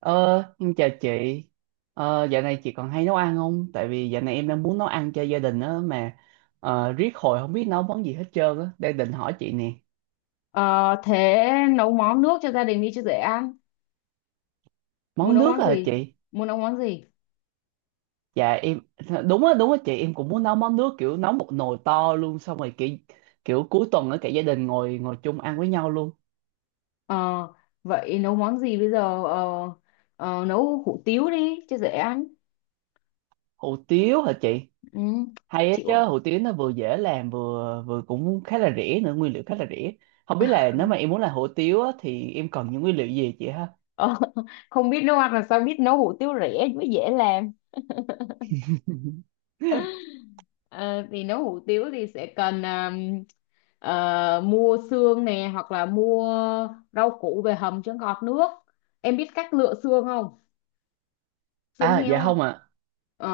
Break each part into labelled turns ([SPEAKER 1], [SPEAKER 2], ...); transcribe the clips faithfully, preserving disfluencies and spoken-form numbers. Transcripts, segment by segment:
[SPEAKER 1] Ờ, em chào chị. Ờ, dạo này chị còn hay nấu ăn không? Tại vì dạo này em đang muốn nấu ăn cho gia đình á mà ờ, riết hồi không biết nấu món gì hết trơn á. Đang định hỏi chị nè.
[SPEAKER 2] Ờ, thế nấu món nước cho gia đình đi cho dễ ăn. Muốn
[SPEAKER 1] Món
[SPEAKER 2] nấu
[SPEAKER 1] nước
[SPEAKER 2] món
[SPEAKER 1] à
[SPEAKER 2] gì?
[SPEAKER 1] chị?
[SPEAKER 2] Muốn nấu món gì?
[SPEAKER 1] Dạ em đúng á đúng á chị, em cũng muốn nấu món nước, kiểu nấu một nồi to luôn, xong rồi kiểu kiểu cuối tuần ở cả gia đình ngồi ngồi chung ăn với nhau luôn.
[SPEAKER 2] Ờ, vậy nấu món gì bây giờ? Ờ, ờ, nấu hủ tiếu đi cho dễ ăn.
[SPEAKER 1] Hủ tiếu hả chị?
[SPEAKER 2] Ừ,
[SPEAKER 1] Hay á
[SPEAKER 2] chịu.
[SPEAKER 1] chứ,
[SPEAKER 2] À?
[SPEAKER 1] hủ tiếu nó vừa dễ làm vừa vừa cũng khá là rẻ nữa, nguyên liệu khá là rẻ. Không biết là nếu mà em muốn làm hủ tiếu á, thì em cần những nguyên liệu gì chị ha?
[SPEAKER 2] Ờ, không biết nấu ăn làm sao biết nấu hủ tiếu rẻ mới dễ làm. Ờ, thì nấu hủ tiếu thì sẽ cần à, ờ, mua xương nè, hoặc là mua rau củ về hầm cho ngọt nước. Em biết cách lựa xương không? Xương
[SPEAKER 1] À
[SPEAKER 2] heo.
[SPEAKER 1] dạ không
[SPEAKER 2] Không?
[SPEAKER 1] ạ.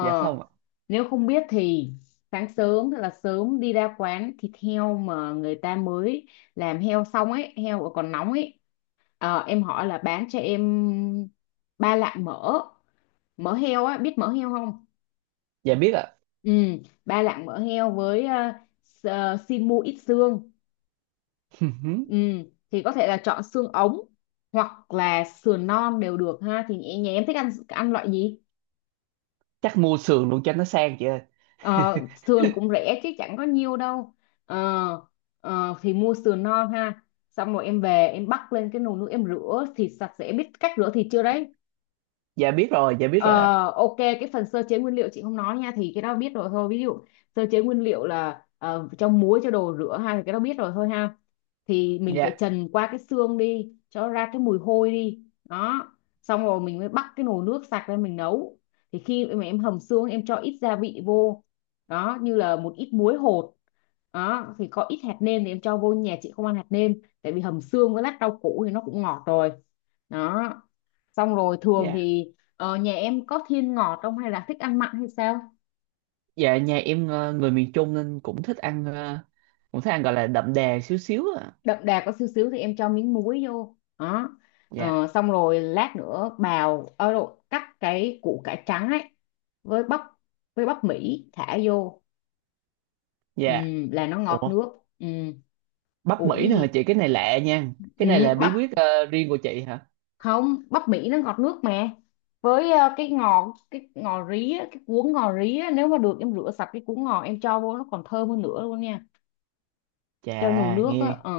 [SPEAKER 1] Dạ không ạ.
[SPEAKER 2] nếu không biết thì sáng sớm thật là sớm đi ra quán thịt heo mà người ta mới làm heo xong ấy, heo mà còn nóng ấy. Ờ, em hỏi là bán cho em ba lạng mỡ, mỡ heo á, biết mỡ heo không?
[SPEAKER 1] Dạ biết ạ.
[SPEAKER 2] Ừ, ba lạng mỡ heo với ờ, s- ờ, xin mua ít xương. Ừ, thì có thể là chọn xương ống hoặc là sườn non đều được ha. Thì nhà nhà em thích ăn ăn loại gì?
[SPEAKER 1] Chắc mua sườn luôn cho nó sang chị ơi.
[SPEAKER 2] Ờ, sườn cũng rẻ chứ chẳng có nhiêu đâu. Ờ, ờ, thì mua sườn non ha, xong rồi em về em bắc lên cái nồi nước, em rửa thịt sạch sẽ, biết cách rửa thịt chưa đấy?
[SPEAKER 1] Dạ biết rồi dạ biết
[SPEAKER 2] Ờ,
[SPEAKER 1] rồi ạ.
[SPEAKER 2] ok, cái phần sơ chế nguyên liệu chị không nói nha, thì cái đó biết rồi thôi, ví dụ sơ chế nguyên liệu là ờ, cho muối, cho đồ rửa hay cái đó biết rồi thôi ha. Thì mình phải
[SPEAKER 1] Dạ
[SPEAKER 2] trần qua cái xương đi cho nó ra cái mùi hôi đi đó, xong rồi mình mới bắt cái nồi nước sạch lên mình nấu. Thì khi mà em hầm xương, em cho ít gia vị vô đó như là một ít muối hột đó, thì có ít hạt nêm thì em cho vô, nhà chị không ăn hạt nêm, tại vì hầm xương với lát rau củ thì nó cũng ngọt rồi đó. Xong rồi thường
[SPEAKER 1] dạ.
[SPEAKER 2] thì ờ, nhà em có thiên ngọt không hay là thích ăn mặn hay sao?
[SPEAKER 1] Dạ nhà em ờ, người miền Trung nên cũng thích ăn ờ, cũng thích ăn, gọi là đậm đà xíu xíu ạ.
[SPEAKER 2] Đậm đà có xíu xíu thì em cho miếng muối vô. Đó.
[SPEAKER 1] Dạ
[SPEAKER 2] Ờ, xong rồi lát nữa bào ở độ cắt cái củ cải trắng ấy, với bắp với bắp Mỹ thả vô. Ừ,
[SPEAKER 1] dạ.
[SPEAKER 2] là nó ngọt
[SPEAKER 1] Ủa
[SPEAKER 2] nước. Ừ,
[SPEAKER 1] bắp
[SPEAKER 2] ủa
[SPEAKER 1] Mỹ
[SPEAKER 2] cái
[SPEAKER 1] nữa hả
[SPEAKER 2] gì?
[SPEAKER 1] chị, cái này lạ nha. Cái
[SPEAKER 2] Ừ,
[SPEAKER 1] này là
[SPEAKER 2] bắp.
[SPEAKER 1] bí quyết ờ, riêng của chị hả?
[SPEAKER 2] Không, bắp Mỹ nó ngọt nước mà. Với ờ, cái ngò cái ngò rí á, cái cuốn ngò rí á, nếu mà được em rửa sạch cái cuốn ngò em cho vô nó còn thơm hơn nữa luôn nha.
[SPEAKER 1] Chà,
[SPEAKER 2] Cho nồi nước
[SPEAKER 1] nghe
[SPEAKER 2] á, ờ,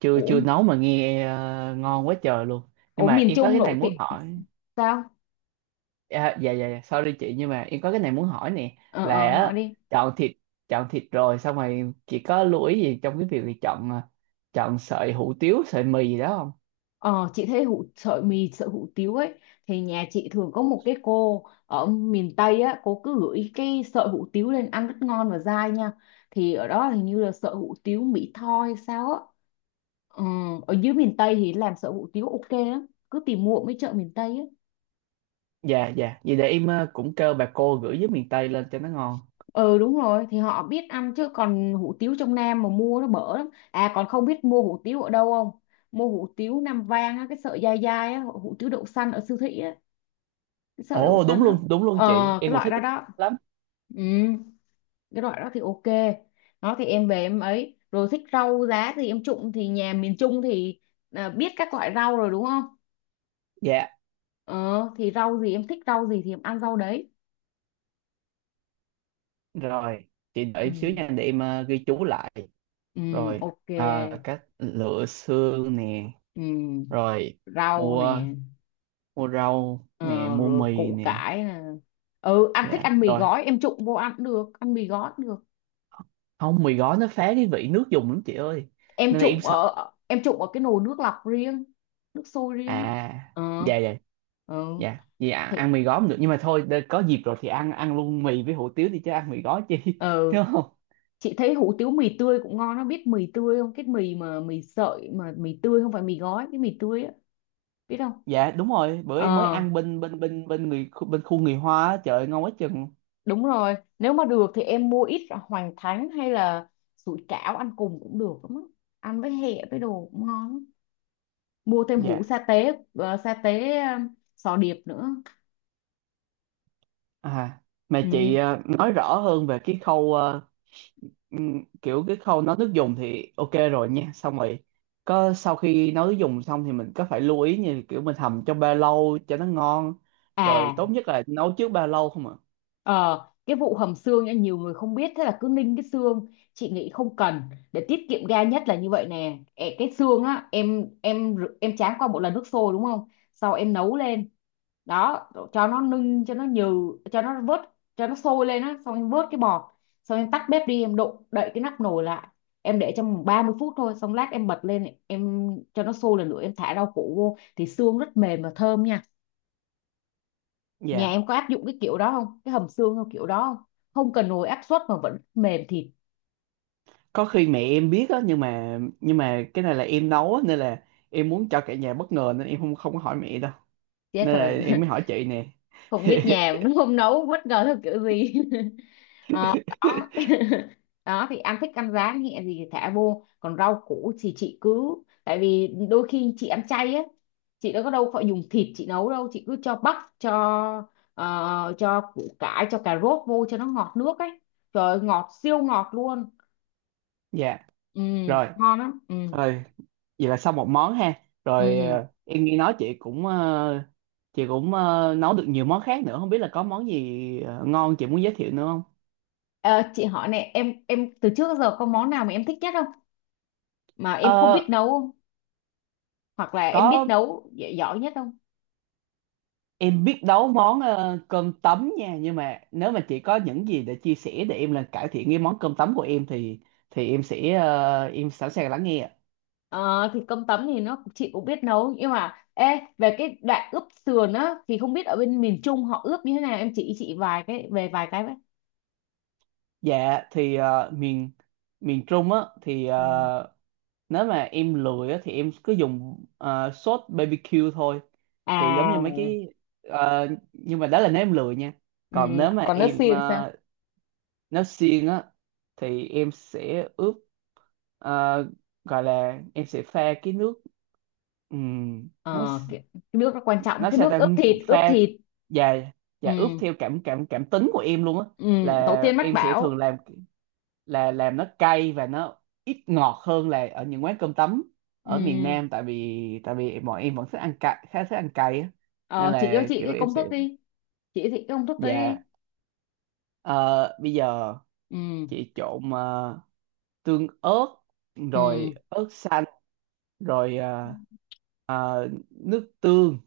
[SPEAKER 1] chưa
[SPEAKER 2] ủa.
[SPEAKER 1] chưa nấu mà nghe ờ, ngon quá trời luôn. Nhưng
[SPEAKER 2] Ủa,
[SPEAKER 1] mà
[SPEAKER 2] miền
[SPEAKER 1] em có
[SPEAKER 2] Trung
[SPEAKER 1] cái này
[SPEAKER 2] nổi
[SPEAKER 1] muốn
[SPEAKER 2] tiếng
[SPEAKER 1] hỏi.
[SPEAKER 2] sao?
[SPEAKER 1] À, dạ dạ dạ, sorry chị, nhưng mà em có cái này muốn hỏi nè,
[SPEAKER 2] Ờ,
[SPEAKER 1] là
[SPEAKER 2] ờ, nói
[SPEAKER 1] á,
[SPEAKER 2] đi.
[SPEAKER 1] chọn thịt chọn thịt rồi, xong rồi chị có lưu ý gì trong cái việc là chọn à, chọn sợi hủ tiếu, sợi mì gì đó không?
[SPEAKER 2] Ờ, chị thấy hủ sợi mì sợi hủ tiếu ấy, thì nhà chị thường có một cái cô ở miền Tây á, cô cứ gửi cái sợi hủ tiếu lên, ăn rất ngon và dai nha. Thì ở đó hình như là sợi hủ tiếu Mỹ Tho hay sao á. Ừ, ở dưới miền Tây thì làm sợi hủ tiếu ok lắm, cứ tìm mua ở mấy chợ miền Tây á.
[SPEAKER 1] Dạ dạ, vậy để em à, cũng kêu bà cô gửi với miền Tây lên cho nó ngon.
[SPEAKER 2] Ừ, đúng rồi, thì họ biết ăn chứ còn hủ tiếu trong Nam mà mua nó bở lắm à. Còn không biết mua hủ tiếu ở đâu không? Mua hủ tiếu Nam Vang á, cái sợi dai dai á, hủ tiếu đậu xanh ở siêu thị á, sợ đậu
[SPEAKER 1] Ồ đúng
[SPEAKER 2] xanh á.
[SPEAKER 1] luôn đúng luôn
[SPEAKER 2] Ờ,
[SPEAKER 1] chị,
[SPEAKER 2] cái
[SPEAKER 1] em cũng
[SPEAKER 2] loại
[SPEAKER 1] thích
[SPEAKER 2] đó
[SPEAKER 1] cái
[SPEAKER 2] đó.
[SPEAKER 1] lắm.
[SPEAKER 2] Ừ, cái loại đó thì ok. Nó thì em về em ấy rồi, thích rau giá thì em trụng, thì nhà miền Trung thì à, biết các loại rau rồi đúng không.
[SPEAKER 1] Dạ
[SPEAKER 2] Ờ, thì rau gì em thích, rau gì thì em ăn rau đấy.
[SPEAKER 1] rồi, chị đợi
[SPEAKER 2] Ừ.
[SPEAKER 1] em xíu nha, để em à, ghi chú lại.
[SPEAKER 2] Ừ.
[SPEAKER 1] Rồi
[SPEAKER 2] Ok.
[SPEAKER 1] à, cách lựa xương nè,
[SPEAKER 2] Ừ.
[SPEAKER 1] rồi
[SPEAKER 2] Rau nè.
[SPEAKER 1] mua mua rau
[SPEAKER 2] Ờ,
[SPEAKER 1] nè, mua
[SPEAKER 2] rồi
[SPEAKER 1] mì
[SPEAKER 2] củ
[SPEAKER 1] nè.
[SPEAKER 2] cải nè. Ừ, ăn thích
[SPEAKER 1] Dạ
[SPEAKER 2] ăn mì
[SPEAKER 1] rồi,
[SPEAKER 2] gói em trụng vô ăn cũng được, ăn mì gói cũng được.
[SPEAKER 1] không mì gói nó phá cái vị nước dùng lắm chị ơi,
[SPEAKER 2] em
[SPEAKER 1] nên là em
[SPEAKER 2] trụng
[SPEAKER 1] sợ.
[SPEAKER 2] ở em trụng ở cái nồi nước lọc riêng, nước sôi riêng.
[SPEAKER 1] À
[SPEAKER 2] Ờ.
[SPEAKER 1] dạ dạ
[SPEAKER 2] Ừ.
[SPEAKER 1] dạ, vì ăn
[SPEAKER 2] Thì,
[SPEAKER 1] ăn mì gói không được, nhưng mà thôi, để- có dịp rồi thì ăn ăn luôn mì với hủ tiếu đi chứ ăn mì gói chi
[SPEAKER 2] ờ,
[SPEAKER 1] đúng không?
[SPEAKER 2] chị thấy hủ tiếu mì tươi cũng ngon, nó biết mì tươi không, cái mì mà mì sợi mà mì tươi không phải mì gói, cái mì tươi á, biết không?
[SPEAKER 1] Dạ đúng rồi, bữa
[SPEAKER 2] Ờ,
[SPEAKER 1] em mới ăn bên bên bên bên người bên khu người Hoa á, trời ơi, ngon quá chừng.
[SPEAKER 2] đúng rồi, nếu mà được thì em mua ít hoành thánh hay là sủi cảo ăn cùng cũng được lắm á, ăn với hẹ với đồ cũng ngon lắm. Mua thêm hũ
[SPEAKER 1] Dạ.
[SPEAKER 2] sa tế, ờ, sa tế, ờ, sò điệp nữa.
[SPEAKER 1] À mà chị
[SPEAKER 2] Ừ.
[SPEAKER 1] ờ, nói rõ hơn về cái khâu ờ, Ừm, kiểu cái khâu nấu nước dùng thì ok rồi nha. Xong rồi có sau khi nấu nước dùng xong thì mình có phải lưu ý, như kiểu mình hầm trong ba lâu cho nó ngon, rồi
[SPEAKER 2] À.
[SPEAKER 1] tốt nhất là nấu trước ba lâu không ạ?
[SPEAKER 2] Ờ, cái vụ hầm xương nha, nhiều người không biết thế là cứ ninh cái xương, chị nghĩ không cần, để tiết kiệm ga nhất là như vậy nè. Ẹ, cái xương á, em em rửa- em tráng qua một lần nước sôi đúng không, sau em nấu lên đó cho nó ninh cho nó nhừ, cho nó vớt, cho nó sôi lên á, xong em vớt cái bọt, xong em tắt bếp đi, em đụng đậy cái nắp nồi lại, em để trong ba mươi phút thôi, xong lát em bật lên em cho nó sôi lần nữa em thả rau củ vô thì xương rất mềm và thơm nha. Nhà
[SPEAKER 1] Dạ
[SPEAKER 2] em có áp dụng cái kiểu đó không? Cái hầm xương theo kiểu đó không? Không cần nồi áp suất mà vẫn mềm thịt.
[SPEAKER 1] có khi mẹ em biết á, nhưng mà nhưng mà cái này là em nấu á, nên là em muốn cho cả nhà bất ngờ, nên em không không có hỏi mẹ đâu,
[SPEAKER 2] Chết
[SPEAKER 1] nên là
[SPEAKER 2] rồi.
[SPEAKER 1] em mới hỏi chị nè.
[SPEAKER 2] Không biết nhà nó không nấu bất ngờ theo kiểu gì. Ờ, đó. Đó thì ăn thích ăn rán nhẹ gì thì thả vô. Còn rau củ thì chị cứ, tại vì đôi khi chị ăn chay á, chị đâu có, đâu phải dùng thịt chị nấu đâu, chị cứ cho bắp, cho ờ, cho củ cải, cho cà rốt vô cho nó ngọt nước ấy. Trời ơi, ngọt siêu ngọt luôn.
[SPEAKER 1] Dạ
[SPEAKER 2] Ừ,
[SPEAKER 1] rồi,
[SPEAKER 2] ngon lắm. Ừ.
[SPEAKER 1] rồi vậy là xong một món ha. Rồi
[SPEAKER 2] Ừ.
[SPEAKER 1] ờ, em nghe nói chị cũng ờ, chị cũng ờ, nấu được nhiều món khác nữa, không biết là có món gì ờ, ngon chị muốn giới thiệu nữa không?
[SPEAKER 2] Ờ, chị hỏi này, em em từ trước đến giờ có món nào mà em thích nhất không mà
[SPEAKER 1] Ờ
[SPEAKER 2] em không biết nấu không, hoặc là em biết
[SPEAKER 1] có,
[SPEAKER 2] nấu gi- giỏi nhất không?
[SPEAKER 1] em biết nấu món ờ, cơm tấm nha, nhưng mà nếu mà chị có những gì để chia sẻ để em là cải thiện cái món cơm tấm của em thì thì em sẽ ờ, em sẵn sàng lắng nghe ạ.
[SPEAKER 2] Ờ, thì cơm tấm thì nó chị cũng biết nấu nhưng mà ê, về cái đoạn ướp sườn á thì không biết ở bên miền Trung họ ướp như thế nào, em chỉ chị vài cái về vài cái với.
[SPEAKER 1] Dạ thì ờ, miền miền Trung á thì
[SPEAKER 2] Ừ.
[SPEAKER 1] ờ, nếu mà em lười á, thì em cứ dùng ờ, sốt bê bê kiu thôi, thì giống như mấy
[SPEAKER 2] À.
[SPEAKER 1] cái ờ, nhưng mà đó là nếu em lười nha,
[SPEAKER 2] Ừ,
[SPEAKER 1] còn nếu mà
[SPEAKER 2] còn nước
[SPEAKER 1] em
[SPEAKER 2] xiên sao?
[SPEAKER 1] ờ, nếu siêng á thì em sẽ ướp, ờ, gọi là em sẽ pha cái nước, ừm, nó
[SPEAKER 2] Ờ, cái, cái nước nó quan trọng,
[SPEAKER 1] nó
[SPEAKER 2] cái
[SPEAKER 1] sao
[SPEAKER 2] nước
[SPEAKER 1] ta,
[SPEAKER 2] ướp thịt ướp
[SPEAKER 1] pha
[SPEAKER 2] thịt
[SPEAKER 1] và và ướp
[SPEAKER 2] Ừ.
[SPEAKER 1] theo cảm cảm cảm tính của em luôn á,
[SPEAKER 2] Ừ. Tổ
[SPEAKER 1] là
[SPEAKER 2] tiên mách
[SPEAKER 1] em sẽ thường
[SPEAKER 2] bảo.
[SPEAKER 1] làm, là làm nó cay và nó ít ngọt hơn là ở những quán cơm tấm
[SPEAKER 2] Ừ.
[SPEAKER 1] ở miền Nam, tại vì tại vì bọn em vẫn thích ăn cay, khá thích ăn cay á, nên
[SPEAKER 2] Ờ, chị
[SPEAKER 1] là
[SPEAKER 2] cho chị
[SPEAKER 1] kiểu
[SPEAKER 2] cái
[SPEAKER 1] em
[SPEAKER 2] công
[SPEAKER 1] sẽ.
[SPEAKER 2] thức đi. Chị cho chị cái công thức đấy đi.
[SPEAKER 1] Dạ ờ, bây giờ
[SPEAKER 2] Ừ.
[SPEAKER 1] chị trộn ờ, tương ớt, rồi ớt xanh, rồi ờ,
[SPEAKER 2] Ừ.
[SPEAKER 1] ờ, nước tương,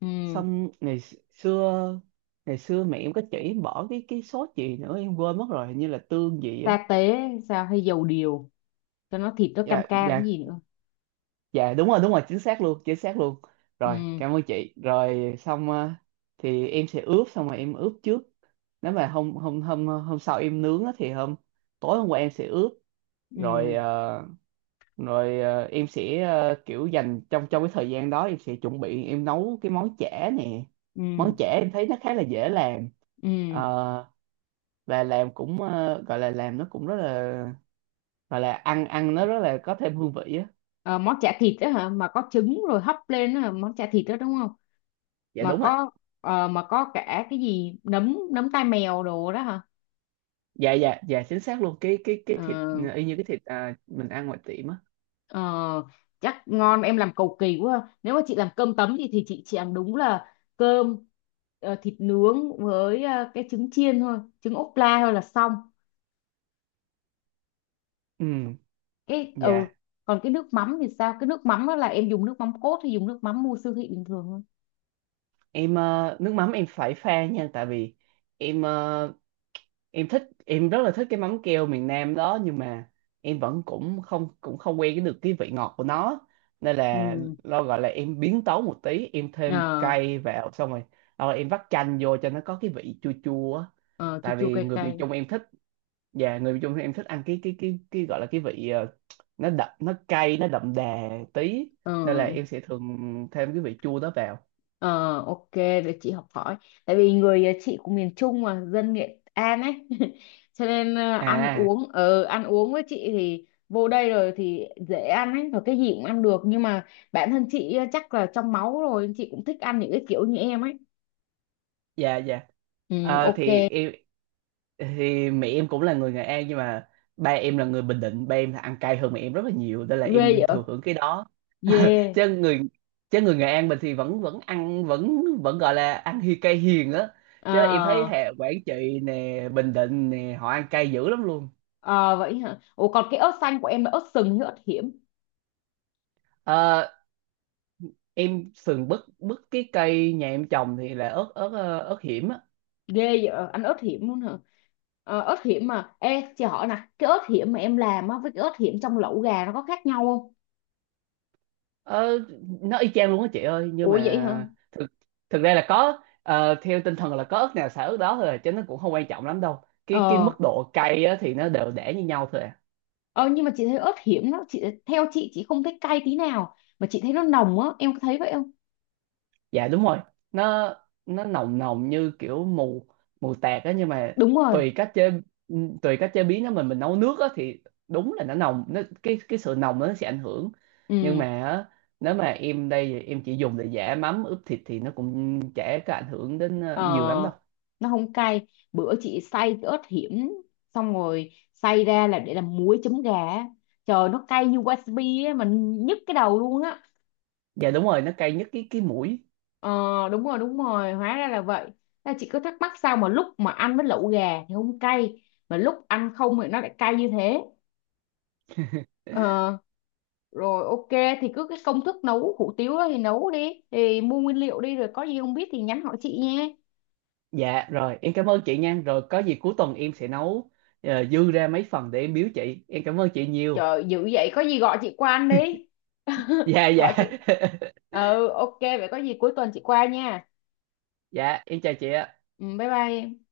[SPEAKER 2] Ừ.
[SPEAKER 1] xong ngày xưa ngày xưa mẹ em có chỉ em bỏ cái cái sốt gì nữa em quên mất rồi, hình như là tương gì á.
[SPEAKER 2] Sa tế sao, hay dầu điều, cho nó thịt nó cam
[SPEAKER 1] Dạ
[SPEAKER 2] cam cái
[SPEAKER 1] dạ
[SPEAKER 2] gì nữa.
[SPEAKER 1] dạ đúng rồi đúng rồi, chính xác luôn chính xác luôn. Rồi
[SPEAKER 2] Ừ.
[SPEAKER 1] cảm ơn chị, rồi xong ờ, thì em sẽ ướp, xong rồi em ướp trước. Nếu mà hôm hôm hôm hôm sau em nướng á, thì hôm tối hôm qua em sẽ ướp, rồi
[SPEAKER 2] Ừ.
[SPEAKER 1] ờ, rồi ờ, em sẽ ờ, kiểu dành trong trong cái thời gian đó em sẽ chuẩn bị, em nấu cái món chả nè. Món
[SPEAKER 2] Ừ.
[SPEAKER 1] chả em thấy nó khá là dễ làm.
[SPEAKER 2] Ừ.
[SPEAKER 1] Ờ, và làm cũng ờ, gọi là làm nó cũng rất là, gọi là ăn ăn nó rất là có thêm hương vị á.
[SPEAKER 2] Ờ, món chả thịt đó hả, mà có trứng rồi hấp lên đó hả? Món chả thịt đó đúng không?
[SPEAKER 1] Dạ
[SPEAKER 2] Mà
[SPEAKER 1] đúng rồi,
[SPEAKER 2] có ờ, mà có cả cái gì nấm nấm tai mèo đồ đó hả?
[SPEAKER 1] dạ dạ dạ chính xác luôn. Cái cái cái
[SPEAKER 2] Ờ.
[SPEAKER 1] thịt ờ, y như cái thịt à, mình ăn ngoài tiệm á.
[SPEAKER 2] Ờ, chắc ngon, em làm cầu kỳ quá, nếu mà chị làm cơm tấm thì thì chị chỉ làm đúng là cơm, ờ, thịt nướng với ờ, cái trứng chiên thôi, trứng ốp la thôi là xong.
[SPEAKER 1] Ừ.
[SPEAKER 2] Cái ừ.
[SPEAKER 1] Dạ
[SPEAKER 2] Còn cái nước mắm thì sao, cái nước mắm đó là em dùng nước mắm cốt hay dùng nước mắm mua siêu thị bình thường thôi?
[SPEAKER 1] em ờ, nước mắm em phải pha nha, tại vì em ờ, em thích, em rất là thích cái mắm keo miền Nam đó, nhưng mà em vẫn cũng không cũng không quen cái được cái vị ngọt của nó, nên là
[SPEAKER 2] Ừ.
[SPEAKER 1] lo gọi là em biến tấu một tí, em thêm
[SPEAKER 2] Ờ.
[SPEAKER 1] cay vào, xong rồi rồi em vắt chanh vô cho nó có cái vị chua chua á.
[SPEAKER 2] Ờ, chua
[SPEAKER 1] Tại
[SPEAKER 2] chua
[SPEAKER 1] vì
[SPEAKER 2] cay
[SPEAKER 1] người miền
[SPEAKER 2] cay.
[SPEAKER 1] Trung em thích, dạ người miền Trung thì em thích ăn cái cái cái cái gọi là cái vị ờ, nó đậm nó cay nó đậm đà tí,
[SPEAKER 2] Ờ.
[SPEAKER 1] nên là em sẽ thường thêm cái vị chua đó vào.
[SPEAKER 2] Ờ, ok để chị học hỏi, tại vì người ờ, chị của miền Trung mà dân Nghệ An ấy. Cho nên ờ, ăn
[SPEAKER 1] À
[SPEAKER 2] uống ờ ăn uống với chị thì vô đây rồi thì dễ ăn ấy và cái gì cũng ăn được, nhưng mà bản thân chị ờ, chắc là trong máu rồi chị cũng thích ăn những cái kiểu như em ấy.
[SPEAKER 1] dạ dạ.
[SPEAKER 2] Ừ,
[SPEAKER 1] Ờ,
[SPEAKER 2] ok
[SPEAKER 1] thì
[SPEAKER 2] ghê.
[SPEAKER 1] em, thì mẹ em cũng là người Nghệ An, nhưng mà ba em là người Bình Định, ba em là ăn cay hơn mẹ em rất là nhiều, nên là
[SPEAKER 2] Vậy.
[SPEAKER 1] em thừa hưởng cái đó.
[SPEAKER 2] Dê yeah.
[SPEAKER 1] chứ người chứ người Nghệ An mình thì vẫn vẫn ăn vẫn vẫn gọi là ăn hi cay hiền á,
[SPEAKER 2] Ờ.
[SPEAKER 1] chứ em thấy hệ Quảng Trị nè, Bình Định nè họ ăn cay dữ lắm luôn.
[SPEAKER 2] Ờ vậy hả? Ủa còn cái ớt xanh của em là ớt sừng hay ớt hiểm?
[SPEAKER 1] Ờ, em sườn bứt bứt cái cây nhà em trồng thì là ớt ớt ờ, ớt hiểm á.
[SPEAKER 2] Ghê vậy, ờ, ăn ớt hiểm luôn hả? Ờ, ớt hiểm mà. Ê, chị hỏi nè, cái ớt hiểm mà em làm á với cái ớt hiểm trong lẩu gà nó có khác nhau không?
[SPEAKER 1] Ờ, nó y chang luôn á chị ơi, nhưng
[SPEAKER 2] Ủa vậy hả?
[SPEAKER 1] mà thực thực ra là có ờ, theo tinh thần là có ớt nào xả ớt đó thôi à, chứ nó cũng không quan trọng lắm đâu. Cái cái
[SPEAKER 2] Ờ,
[SPEAKER 1] mức độ cay á thì nó đều để như nhau thôi à.
[SPEAKER 2] ờ nhưng mà chị thấy ớt hiểm nó, chị theo chị chị không thấy cay tí nào mà chị thấy nó nồng á, em có thấy vậy không?
[SPEAKER 1] Dạ đúng rồi, nó nó nồng nồng như kiểu mù mù tạt á, nhưng mà
[SPEAKER 2] Đúng rồi.
[SPEAKER 1] tùy cách chế tùy cách chế biến nó, mình mình nấu nước á thì đúng là nó nồng, nó cái cái sự nồng nó sẽ ảnh hưởng. Nhưng
[SPEAKER 2] Ừ,
[SPEAKER 1] mà á, nếu mà em đây thì em chỉ dùng để giả mắm ướp thịt thì nó cũng chả có ảnh hưởng đến
[SPEAKER 2] ờ,
[SPEAKER 1] ờ, nhiều lắm đâu.
[SPEAKER 2] nó không cay. Bữa chị xay cái ớt hiểm xong rồi xay ra là để làm muối chấm gà á. Trời, nó cay như wasabi á mà nhức cái đầu luôn á.
[SPEAKER 1] Dạ đúng rồi, nó cay nhất cái cái mũi.
[SPEAKER 2] Ờ, đúng rồi, đúng rồi, hóa ra là vậy. Ta chỉ cứ thắc mắc sao mà lúc mà ăn với lẩu gà thì không cay mà lúc ăn không thì nó lại cay như thế. Ờ, rồi ok, thì cứ cái công thức nấu hủ tiếu đó thì nấu đi, thì mua nguyên liệu đi, rồi có gì không biết thì nhắn hỏi chị nha.
[SPEAKER 1] Dạ rồi em cảm ơn chị nha, rồi có gì cuối tuần em sẽ nấu, ờ, dư ra mấy phần để em biếu chị, em cảm ơn chị nhiều.
[SPEAKER 2] Trời, dữ vậy, có gì gọi chị qua ăn đi.
[SPEAKER 1] Dạ
[SPEAKER 2] Gọi
[SPEAKER 1] dạ.
[SPEAKER 2] chị. Ừ, ok vậy có gì cuối tuần chị qua nha.
[SPEAKER 1] Dạ em chào chị ạ.
[SPEAKER 2] Ừ, bye bye em.